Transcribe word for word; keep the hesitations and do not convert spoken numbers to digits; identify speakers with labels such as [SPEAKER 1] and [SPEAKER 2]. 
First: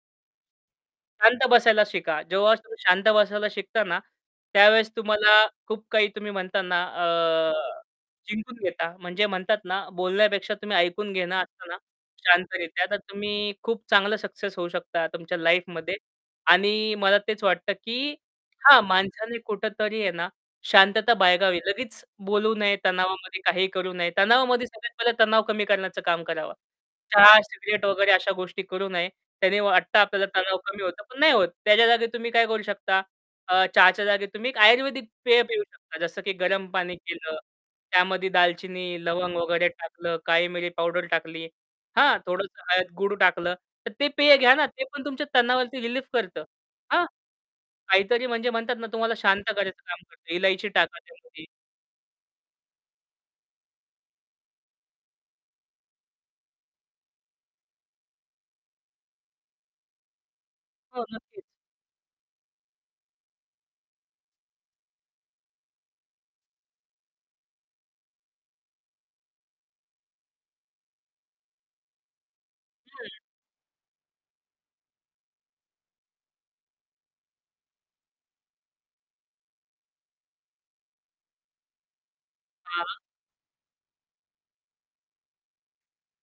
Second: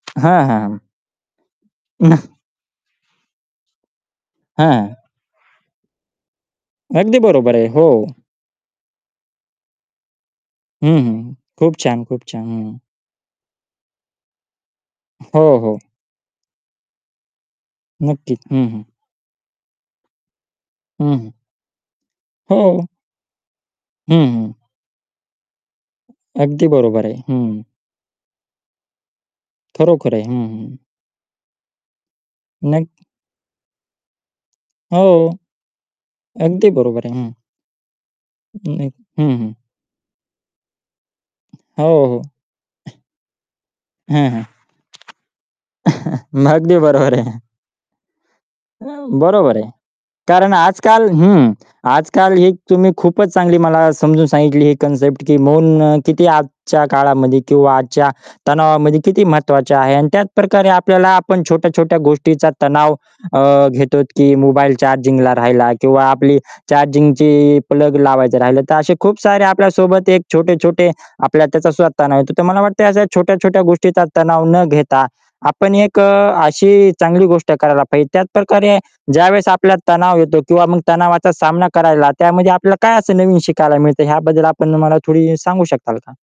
[SPEAKER 1] हां, हां.
[SPEAKER 2] शांत बसायला शिका. जेव्हा तुम्ही शांत बसायला शिकता ना,
[SPEAKER 1] [unintelligible]
[SPEAKER 2] त्यावेळेस
[SPEAKER 1] हां.
[SPEAKER 2] तुम्हाला खूप काही तुम्ही म्हणता ना
[SPEAKER 1] अगदी
[SPEAKER 2] अ,
[SPEAKER 1] बरोबर आहे, हो.
[SPEAKER 2] जिंकून घेता म्हणजे म्हणतात ना बोलण्यापेक्षा तुम्ही
[SPEAKER 1] हं,
[SPEAKER 2] ऐकून
[SPEAKER 1] हं.
[SPEAKER 2] घेणं असतं
[SPEAKER 1] खूप
[SPEAKER 2] ना,
[SPEAKER 1] छान, खूप छान. हं.
[SPEAKER 2] शांतरित्या, तर तुम्ही खूप चांगला सक्सेस होऊ शकता तुमच्या
[SPEAKER 1] हो, हो.
[SPEAKER 2] लाईफमध्ये आणि मला तेच वाटतं, की
[SPEAKER 1] नक्कीच. हं, हं.
[SPEAKER 2] हां, माणसाने कुठेतरी आहे ना
[SPEAKER 1] हं,
[SPEAKER 2] शांतता
[SPEAKER 1] हं.
[SPEAKER 2] बाळगावी. लगेच बोलू नये,
[SPEAKER 1] हो.
[SPEAKER 2] तणावामध्ये काहीही करू नये.
[SPEAKER 1] हं, हं.
[SPEAKER 2] तणावामध्ये सगळ्यात पहिले तणाव कमी करण्याचं काम करावं.
[SPEAKER 1] अगदी बरोबर आहे.
[SPEAKER 2] चहा,
[SPEAKER 1] हं.
[SPEAKER 2] सिगरेट वगैरे अशा गोष्टी करू नये. त्याने वाटतं
[SPEAKER 1] खरोखर आहे.
[SPEAKER 2] आपल्याला
[SPEAKER 1] हं,
[SPEAKER 2] तणाव
[SPEAKER 1] हं.
[SPEAKER 2] कमी होतो पण नाही होत. त्याच्या जागी तुम्ही काय करू शकता,
[SPEAKER 1] नक्की
[SPEAKER 2] अ, चहाच्या जागी तुम्ही एक
[SPEAKER 1] हो.
[SPEAKER 2] आयुर्वेदिक पेय पिऊ शकता. जसं की गरम
[SPEAKER 1] अगदी
[SPEAKER 2] पाणी
[SPEAKER 1] बरोबर आहे. हं.
[SPEAKER 2] केलं, त्यामध्ये
[SPEAKER 1] अ, नाही
[SPEAKER 2] दालचिनी,
[SPEAKER 1] हं,
[SPEAKER 2] लवंग
[SPEAKER 1] हं.
[SPEAKER 2] वगैरे टाकलं, काळीमिरी पावडर टाकली
[SPEAKER 1] हो,
[SPEAKER 2] हां,
[SPEAKER 1] हो.
[SPEAKER 2] थोडंसं हळद, गुळ टाकलं, तर ते
[SPEAKER 1] हं,
[SPEAKER 2] पेय घ्या
[SPEAKER 1] हं.
[SPEAKER 2] ना, ते पण तुमच्या तणावावरती रिलीफ करतं.
[SPEAKER 1] मग अगदी
[SPEAKER 2] हां?
[SPEAKER 1] बरोबर आहे.
[SPEAKER 2] काहीतरी म्हणजे म्हणतात
[SPEAKER 1] अ,
[SPEAKER 2] ना तुम्हाला शांत
[SPEAKER 1] बरोबर आहे.
[SPEAKER 2] करायचं काम करतं.
[SPEAKER 1] कारण
[SPEAKER 2] इलायची टाका
[SPEAKER 1] आजकाल
[SPEAKER 2] त्यामध्ये.
[SPEAKER 1] हं. आजकाल ही तुम्ही खूपच चांगली मला समजून सांगितली ही कन्सेप्ट की मौन किती आजच्या काळामध्ये किंवा आजच्या तणावामध्ये किती महत्त्वाचे आहे आणि त्याचप्रकारे
[SPEAKER 2] हो,
[SPEAKER 1] आपल्याला आपण
[SPEAKER 2] नक्कीच.
[SPEAKER 1] छोट्या-छोट्या गोष्टीचा तणाव अ, घेतोत, की मोबाईल चार्जिंगला राहिला किंवा आपली चार्जिंगची प्लग लावायचं राहिलं. तर असे खूप सारे आपल्या सोबत एक छोटे-छोटे आपल्या त्याचा सुद्धा तणाव येतो, तर मला वाटते अशा
[SPEAKER 2] हं.
[SPEAKER 1] छोट्या-छोट्या गोष्टीचा तणाव न घेता आपण एक अ, अशी चांगली गोष्ट करायला पाहिजे. त्याचप्रकारे ज्यावेळेस आपल्याला तणाव येतो किंवा मग तणावाचा सामना करायला त्यामध्ये आपल्याला काय
[SPEAKER 2] हां.
[SPEAKER 1] असं नवीन शिकायला मिळतं ह्याबद्दल आपण मला थोडी सांगू शकाल का?